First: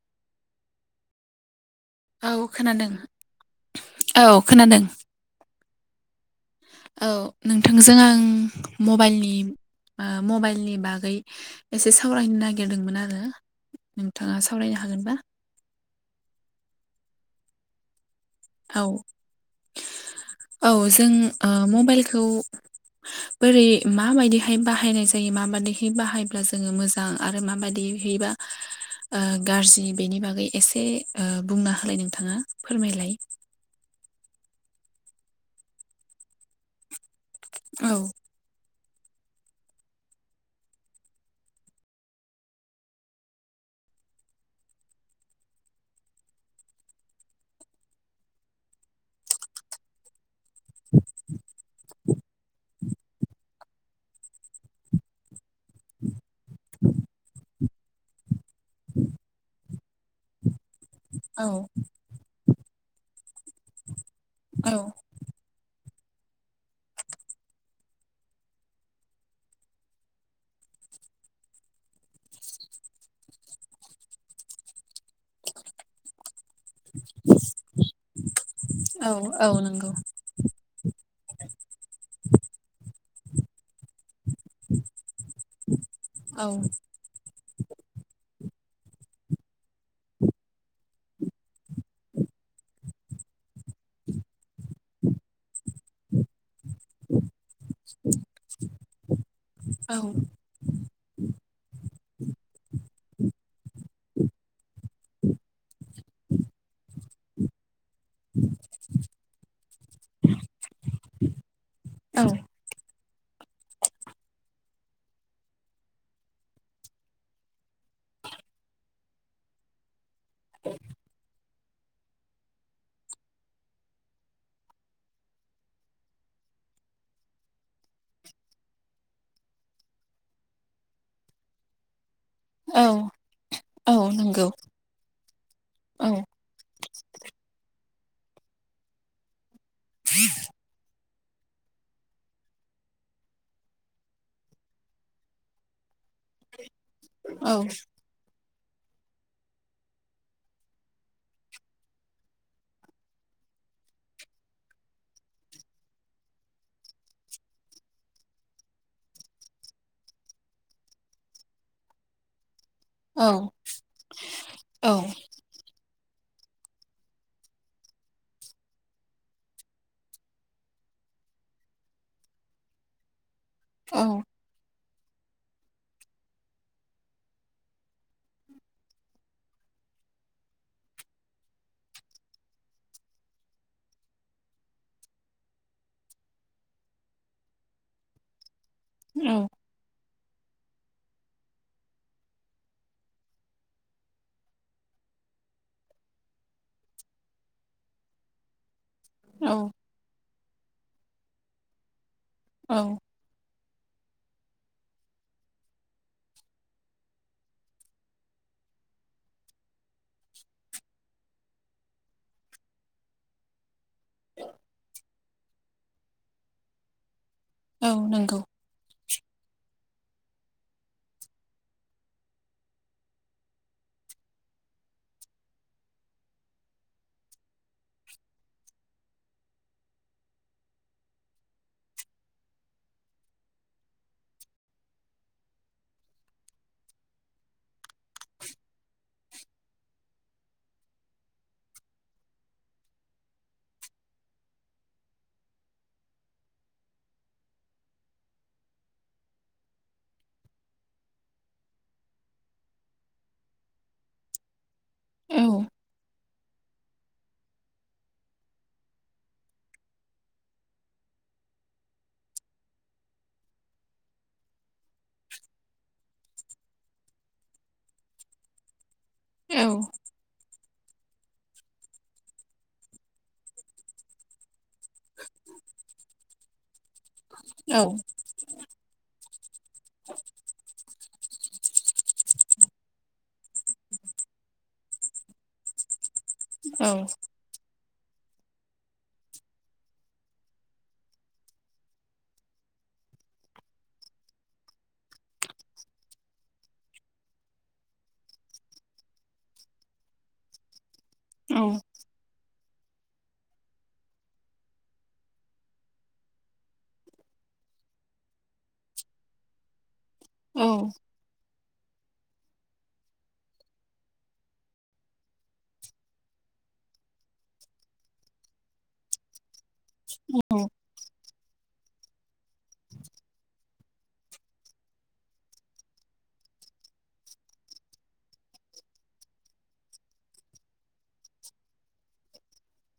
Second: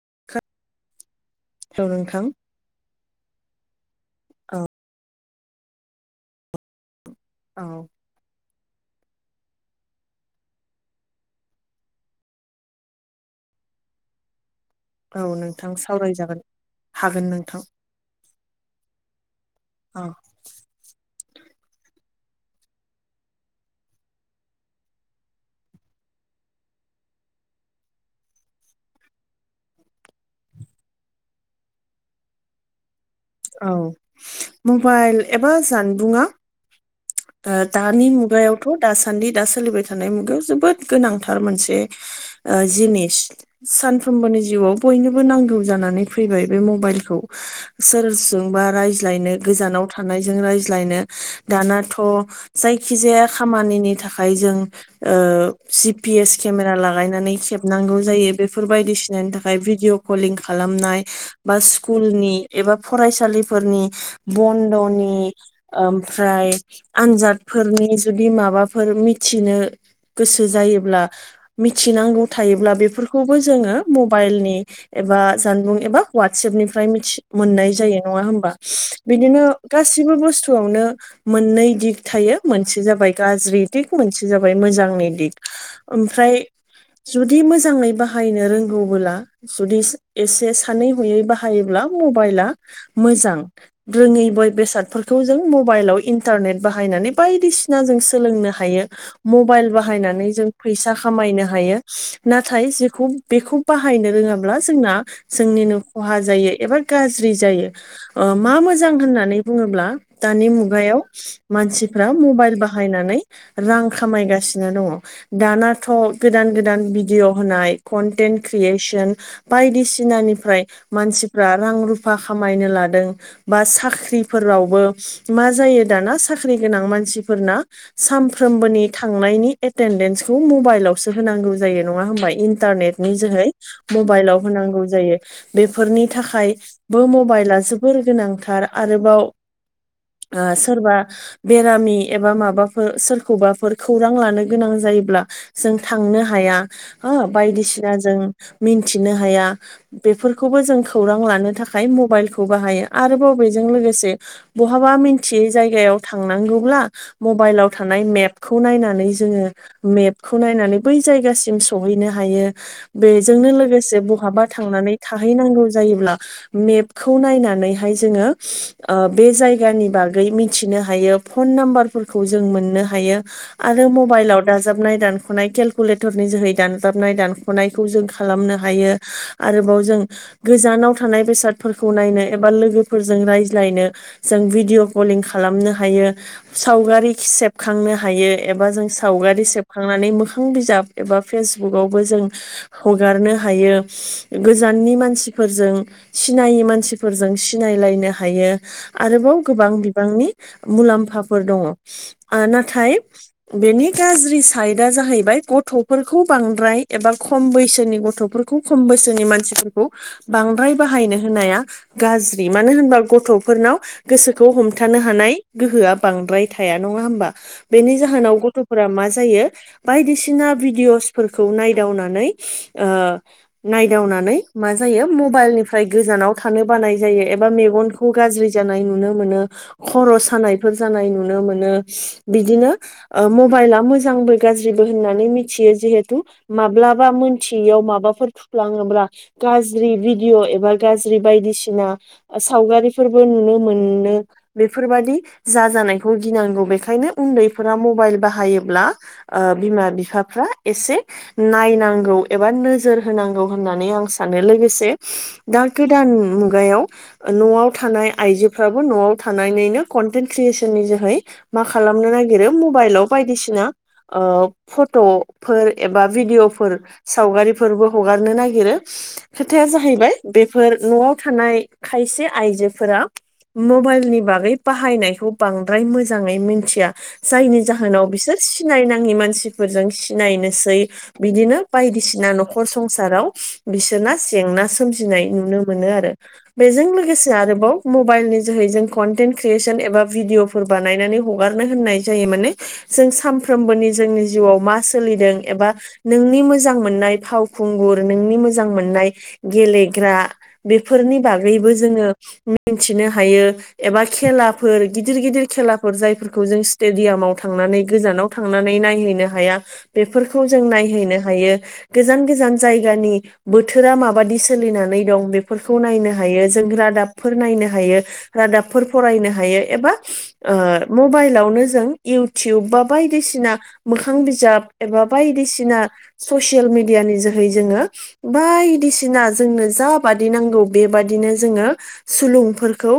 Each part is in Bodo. [unintelligible] औ खोनादों। औ खोनादों। औ नोंथांजों आं मबाइलनि मबाइलनि बागै एसे सावरायनो नागिरदोंमोन आरो नोंथाङा सावरायनो हागोनबा? औ नोंथां सावरायजागोन हागोन नोंथां। औ औ औ जों मबाइलखौ बोरै माबायदिहाय बाहायनाय जायो माबायदिहाय बाहायब्ला जोङो मोजां आरो माबायदि हैबा गाज्रि बेनि बागै एसे बुंना होलाय नोंथाङा फोरमायलाय औ मबाइल एबा जानबुङा औ दानि मुगायाव थ' दासान्दि दा सोलिबाय थानाय मुगायाव जोबोद गोनांथार मोनसे जिनिस सानफ्रोमबोनि जिउआव बयनोबो नांगौ जानानै फैबाय बे मबाइलखौ सोरजोंबा रायज्लायनो गोजानाव थानायजों रायज्लायनो दानाथ' जाय खि जाया खामानिनि थाखाय जों जि पि एस केमेरा लागायनानै खेबनांगौ जायो बेफोर बायदिसिनानि थाखाय भिडिअ' कलिं खालामनाय औ बा स्कुलनि एबा फरायसालि फोरनि औ बन्द'नि ओमफ्राय आनजादफोरनि जुदि माबाफोर मिथिनो गोसो जायोब्ला मिथिनांगौ थायोब्ला। बेफोरखौबो जोङो मबाइलनि एबा जानबुं एबा वाटसेएपनिफ्राय मिथि मोननाय जायो नङा हबा औ बिदिनो औ नंगौ गासिबो बुस्थुआवनो मोननै दिग थायो। मोनसे जाबाय गाज्रि दिग मोनसे जाबाय मोजांनि दिग ओमफ्राय औ जुदि मोजाङै बाहायनो रो गौबोला जुदि एसे सानै हयै बाहायोब्ला मबाइला मोजां रोङै बाय बेसादफोरखौ जों मबाइलाव इन्टारनेट बाहायनानै बायदिसिना जों सोलोंनो हायो मबाइल औ बाहायनानै जों फैसा खामायनो हायो। नाथाय बे बेखौ बाहायनो रोङाब्ला जोंना जोंनिनो खहा जायो एबा गाज्रि जायो। मा मोजां होननानै बुङोब्ला दानि मुगायाव मानसिफ्रा औ मबाइल बाह हायनानै रां खामायगासिनो दङ दानाथ' गोदान गोदान भिडिअ' होनाय कनटेन्ट क्रियेसन बायदिसिनानिफ्राय मोनसे रां रुफा खामायनो लादों बा साख्रिफोरावबो मा जायो दाना साख्रि गोनां मानसिफोरना सानफ्रनि थांनायनि एटेनडेन्सखौ मबाइलावसो होनांगौ जायो नङा होमबा औ इन्टारनेटनि जोहै औ मबाइलाव नंगौ होनांगौ जायो बेफोरनि औ थाखाय बो मबाइला जोबोर गोनांथार आरोबाव सोरबा बेरामि एबा माबाफोर सोरखौबाफोर खौरां लानो गोनां जायोब्ला जों थां नो हाया। हो औ बायदिसिना जों मिन्थिनो हाया बेफोरखौबो जों खौरां लानो थाखाय मबाइलखौ बाहायो आरो बबेजों लोगोसे बहाबा मिथियै जायगायाव थांनांगौ खौब्ला मबाइलाव थानाय मेपखौ नायनानै जों मेपखौ नायनानै बै जायगासिम सहैनो हायो बेजोंनो औ लोगोसे बहाबा औ थांनानै थाहैनांगौ जायोब्ला मेपखौ नायनानैहाय जोङो बे जायगानि बागै मिथिनो हायो फन नामबार जों मोननो हायो आरो औ मबाइलाव दाबनाय दानखनाय केकुलेटनि जोहै दानजाबनाय दानखनायखौ जों खालामनो हायो आरोबाव जों गोजानाव थानाय बेसादफोरखौ नायनो एबा लोगोफोरजों रायज्लायनो जों भिडिअ' कलिं खालामनो हायो। सावगारि सेबखांनो हायो एबा जों सावगारि औ सेबखांनानै मोखां बिजाब एबा फेसबुकावबो जों हगारनो हायो गोजाननि मानसि फोरजों सिनायै मानसिफोरजों सिनायलायनो हायो आरोबाव औ गोबां बिबांनि मुलाम्फाफोर दङ नाथाय औ बेनि गाज्रि साइदआ जाहैबाय गथ'फोरखौ बांद्राय एबा खम बैसोनि गथ'फोर खौ बोसोरनि मानसि बांद्राय बाहायनो होनाया गाज्रि मानो होनोबा गथ'फोरनाव गोसोखौ हमथानो हानाय गोहोआ बांद्राय थाया नङा होमबा औ बेनि जाहोनाव नंगौ गथ'फोरा मा जायो बायदिसिना भिडअसफोरखौ नायदावनानै ओ नायदावना नानै मा जायो मबाइलनि फ्राव गोजानाव थानो बानाय जायो एबा मेगनखौ गाज्रि जानाय नुनो मोनो खर सानाय जानाय नुनो मोनो बिदिनो मबाइला मोजांबो गाज्रिबो होननानै मिथियो जेहेथु माब्लाबा मिथियैआव माबाफोर थुफ्लाङोब्ला गाज्रि भिडअ गाज्रि बायदिसिना सावगारि नुनोफोर बादि जा जानायखौ गिनांगौ बेखायनो उन्दैफोरा मबाइल बाहायोब्ला बिमा बिफाफ्रा एसे नायनांगौ एबा नोजोर होनांगौ होननानै आं सानो लोगोसे औ दा गोदान मु गायाव न'आव थानाय आइजोफ्राबो न'आव थानानैनो कनटेन्ट क्रियेसननि जोहै मा खालामनो नागिरो मबाइलाव बायदिसिना ओ फट'फोर एबा भिडिअ'फोर सावगारिफोरबो हगारनो नागिरो। औ खोथाया जाहैबाय बेफोर न'आव थानाय खायसे आयजोफोरा मबाइलनि बागै बाहायनायखौ बांद्राय मोजाङै मिथिया जायनि औ जाहोनाव बिसोर सिनायनाङि मानसिफोरजों सिनायनोसै बिदिनो बायदिसिना न'खर संसाराव बिसोरना जेंना सो सोमजिनाय नुनो मोनो आरो औ बेजों लोगोसे आरोबाव मबाइलनि जोहै जों कनटेन्ट क्रियेसन एबा भिडिअफोर बानायनानै हगारनो होननाय जायो माने जों सानफ्रोमबोनि जोंनि जिउआव मा सोलिदों एबा नोंनि मोजां मोननाय फावखुं गुर नोंनि मोजां मोननाय गेलेग्रा बेफोरनि औ बागै जोङो मि मिथिनो हायो एबा खेलाफोर गिदिर गिदिर खेलाफोर जायफोरखौ जों स्टेडियामाव थां नानै गोजानाव थांनानै नायहैनो हाया। बेफोरखौ औ जों नायहैनो हायो गोजान गोजान जायगानि बोथोरा मा बादि सोलिनानै दं बेफोरखौ नायनो हायो जों रादाबफोर नायनो हायो रादाबफोर फराय नो हायो एबा ओ मबाइलाव नो जों इयथुब बा बायदिसिना मोखां बिजाब एबा बायदिसिना ससेल ससेल मेडियानि जोहै जोङो बायदि सिना जोंनो जा बादि नांगौ बेबादिनो जोङो सुलुंफोरखौ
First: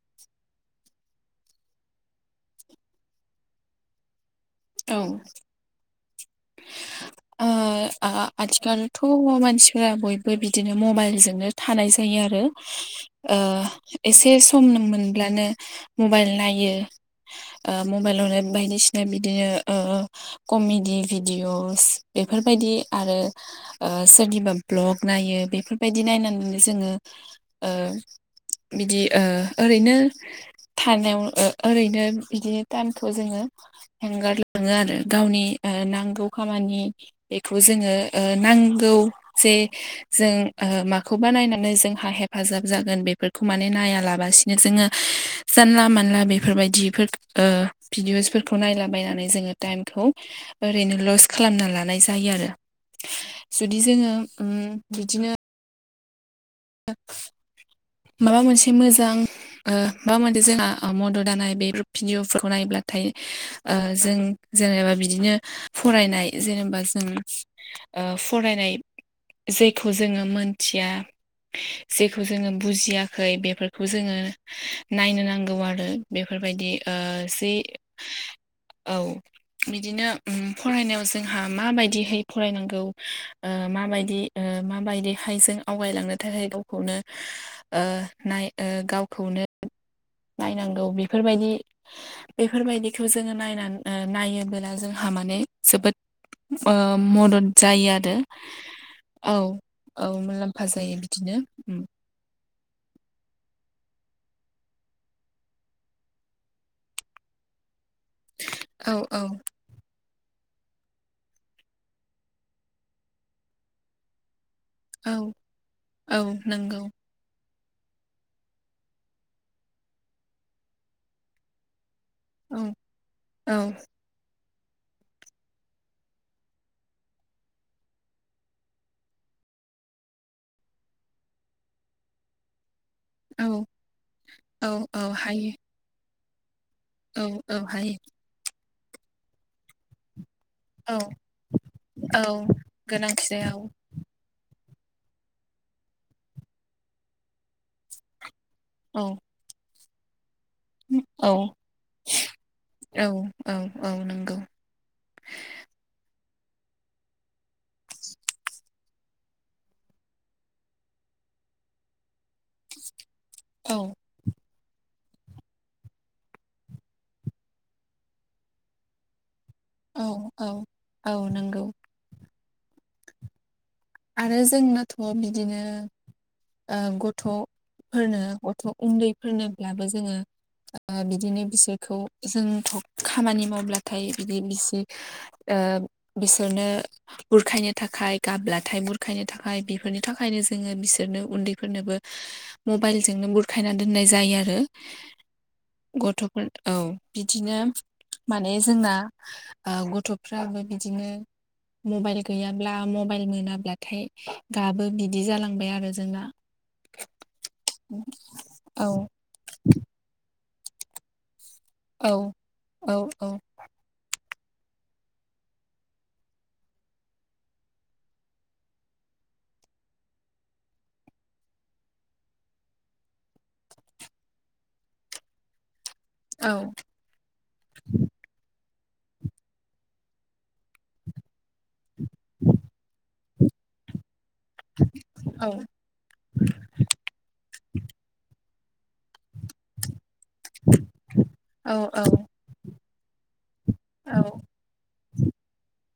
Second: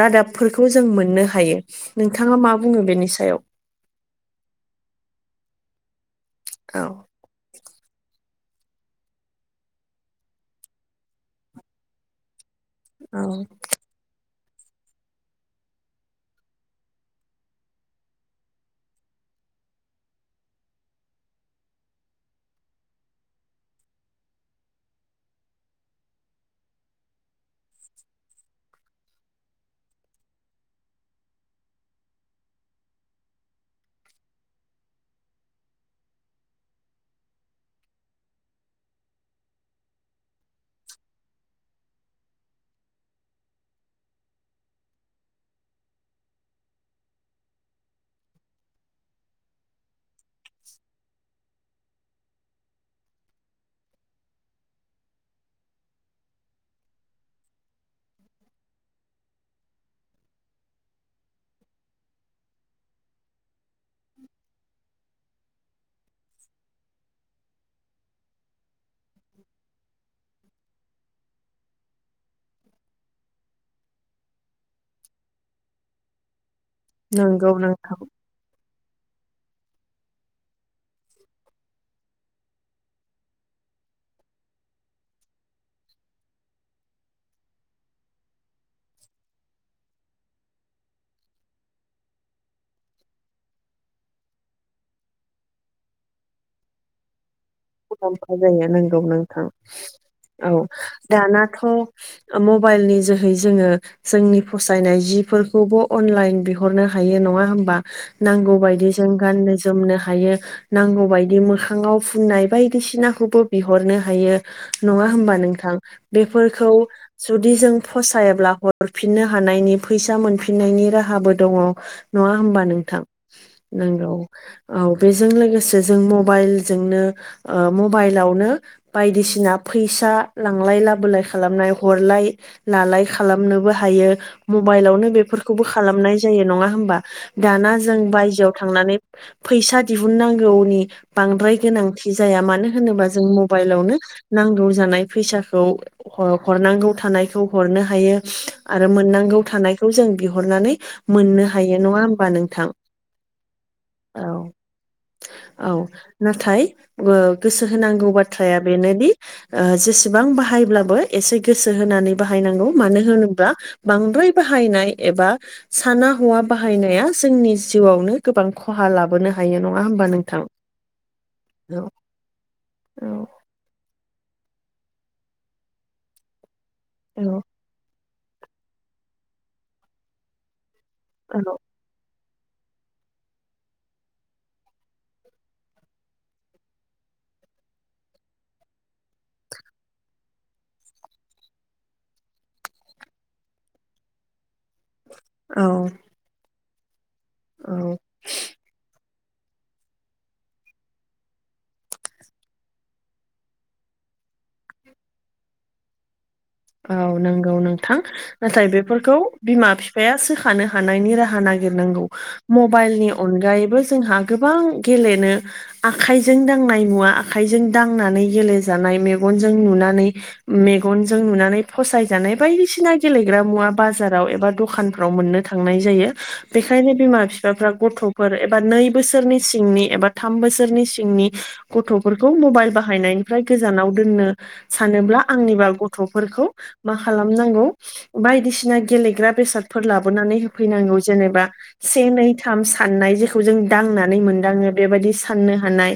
रादाब। जों मोननो हायो नोंथांङा मा बुंङो बेनि सायाव। औ औ। ओ आथिखालथ' मानसिफोरा बयबो बिदिनो मबाइलजोंनो थानाय जायो। आरो औ एसे सम मोनब्लानो मबाइल नायो मबाइलावनो बायदिसिना बिदिनो कमेडि भिडिअ'स बेफोरबायदि आरो सोरनिबा भ्लग नायो बेफोरबायदि नायनानैनो जोंङो। बिदि ओरैनो थानायाव ओरैनो बिदिनो टानखौ जोंङो। हेंगारलांङो आरो गावनि नांगौ खामानि बेखौ जोंङो नांगौ जे जों माखौ बानायनानै जों् हेफाजाब जागोन बेफोरखौ माने नायालासिनो जोंङो जानला मानला बेफोरबायदि भिदि असफोरखौ नायलाबायनानै जोंङो टाइमखौ ओरैनो लस खालामना ला। जायो आरो जुदि जोंङो बिदिनो। [unintelligible] माबा मोनसे मोजां माबा मोनसे जोंहा मददानाय बे भिडिअफोरखौ नायोब्ला। नाथाय जेनेबा जों बिदिनो फरायनाय जेनेबा जों फरायनाय जेखौ जोंङो मोनथिया [inaudible] जेखौ जोंङो बुजियाखै बेफोरखौ जोंङो नायनो नांगौ आरो बेफोरबायदि नंगौ नोंथां औ। बिदिनो फरायनायाव जोंहा माबायदिहै फरायनांगौ माबायदि। माबायदि हायजों आवगायलांनो [unintelligible] थाखाय गावखौनो नाय गावखौनो। नायनांगौ बेफोरबायदि बेफोरबायदिखौ जोंङो नायनानै नायोबोला जोंहा। जोबोद मदद। जायो आरो मुलाम्फा जाया नांगौ औ नोंथां औ मुलाम्फा जायो बिदिनो दानाथ' उम मबाइल नि जोहै जोंङो जोंनि फसायनाय जिफोरखौबो अनलाइन बिहरनो हायो नंङा नंङा होमबा? नांगौ बायदि औ जों औ गाननो जोमनो हायो नांगौबायायदि मोखाङाव फुननाय। बायदिसिनाखौबो बिहरनो हायो नंङा औ हबा नोंथां औ बेफोरखौ नंगौ जुदि जों फसायब्ला हरफिननो हानायनि फैसा मोनफिननायनि राहाबो दंङो। नङा औ होमबा नोंथां औ नांगौ। औ बेजों लोगोसे जों मबाइलजोंनो मबाइलावनो बायदिसिना फैसा लांलाय लाबोलाय खालामनाय हरलाय। लालाय औ खालामनोबो हायो औ औ मबाइलावनो हायो बेफोरखौबो खालामनाय जायो नंङा। हा औ औ दाना हायो जों बायजोआव थांनानै फैसा दिहुननांगौ। औ नांगौनि औ जाया मानो होनोबा जों गोनांथि जाया औ मबाइलावनो। नांग जानाय फैसाखौ हरनांगौ थानायखौ हरनो हायो। आरो औ मोननांगौ थानायखौ जों। बिहरनानै औ मोननो हायो नंङा होमबा नोंथां औ औ औ। नंगौ औ नाथाय। गोसो होनांगौ बाथ्राया बेनोदि जेसेबां बाहायब्लाबो एसे गोसो होनांगौ। नाने बाहाय नांगौ मानो होनोबा औ बांद्राय बा हायनाय एबा साना हौवा बाहायनाया जोंनि जिउआवनो गोबां खहा लाबोनो हायो नंङा औ होमबा नोंथां औ औ नंगौ औ औ आरो जोंनाथ' बिदिनो ओ गथ' औ फोरनो गथ' उन्दैफोरनोब्लाबो जोंङो ओ बिदिनो औ बिसोरखौ जों खामानि मावब्लाथाय बिदि बिसि ओ बिसोरनो बुरखायनो थाखाय गाबब्ला थाय बुरखायनो थाखाय बेफोरनि थाखायनो जोङो बिसोरनो उन्दैफोरनोबो मबाइल जोंनो बुरखायना ना दोननाय जायो आरो औ गथ'फोर औ बिदिनो औ माने जोंना आ गथ'फ्राबो बिदिनो मबाइल गैयाब्ला मबाइल मोना ब्लाथाय गाबो बिदि जालांबाय आरो जोंना औ नंगौ नोंथां नाथाय औ बेफोरखौ बिमा बिफायासो थानो हानायनि राहा नागिरनांगौ औ औ मबाइलनि औ अनगायैबो जोंहा गोबां गेलेनो आखाइजों दांनाय मुवा आखाइजों दांनानै गेलेजानाय मेग गनजों नुनानै मेगनजों नुना नै फसायजानाय बायदिसिना गेलेग्रा मुवा बाजाराव एबा दखानफ्राव मोननो थांनाय जायो औ बेखायनो बिमा बिफाफ्रा गथ'फोर एबा नै बोसोरनि सिंनि एबा थाम बोसोरनि सिंनि गथ'फोरखौ मबाइल बाहायनाय फ्राय गोजानाव दोननो सानोब्ला औ आंनिब्ला गथ' फोरखौ मा खालामनांगौ बायदिसिना गेलेग्रा बेसादफोर लाबोनानै होफैनांगौ जेनेबा से नै थाम साननाय जेखौ खौ जों दांनानै औ मोनदाङो बेबायदि साननो हानाय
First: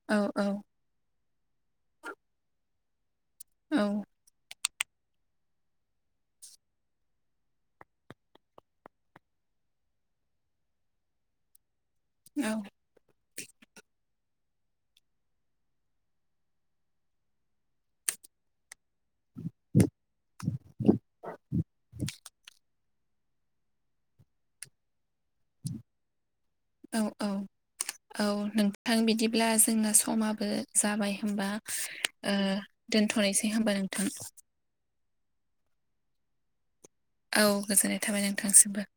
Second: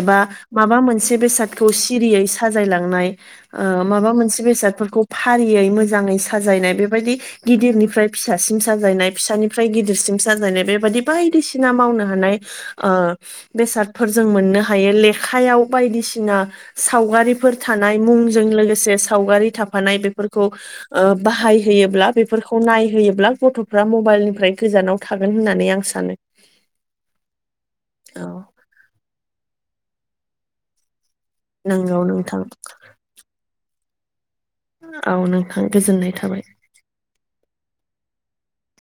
एबा औ माबा मोनसे बेसाद खौ सिरियै साजायलांनाय ओ औ माबा मोनस बेसादफोरखौ फारियै मोजाङै साजायनाय बेबायदि गिदिरनिफ्राय फिसासिम साजायनाय फिसानि फ्राय गिदिरसिम साजायनाय बेबायदि बायदिसिना मावनो हानाय औ ओ बेसादफोर जों मोननो हायो लेखायाव बायदिसिना सावगारिफोर थानाय मुं जों लोगोसे सावगारि थाफानाय बेफोरखौ ओ बाहाय होयोब्ला बेफोरखौ नाय होयोब्ला गथ'फ्रा मबाइलनिफ्राय गोजानाव थागोन होननानै आं सानो औ औ औ नोंथां बिदिब्ला जोंना समाबो जाबाय होमबा नंगौ ओ नोंथां दोनथ'नोसै होमबा नोंथां औ नोंथां गोजोननाय थाबाय औ गोजोननाय थाबाय नोंथांसिमबो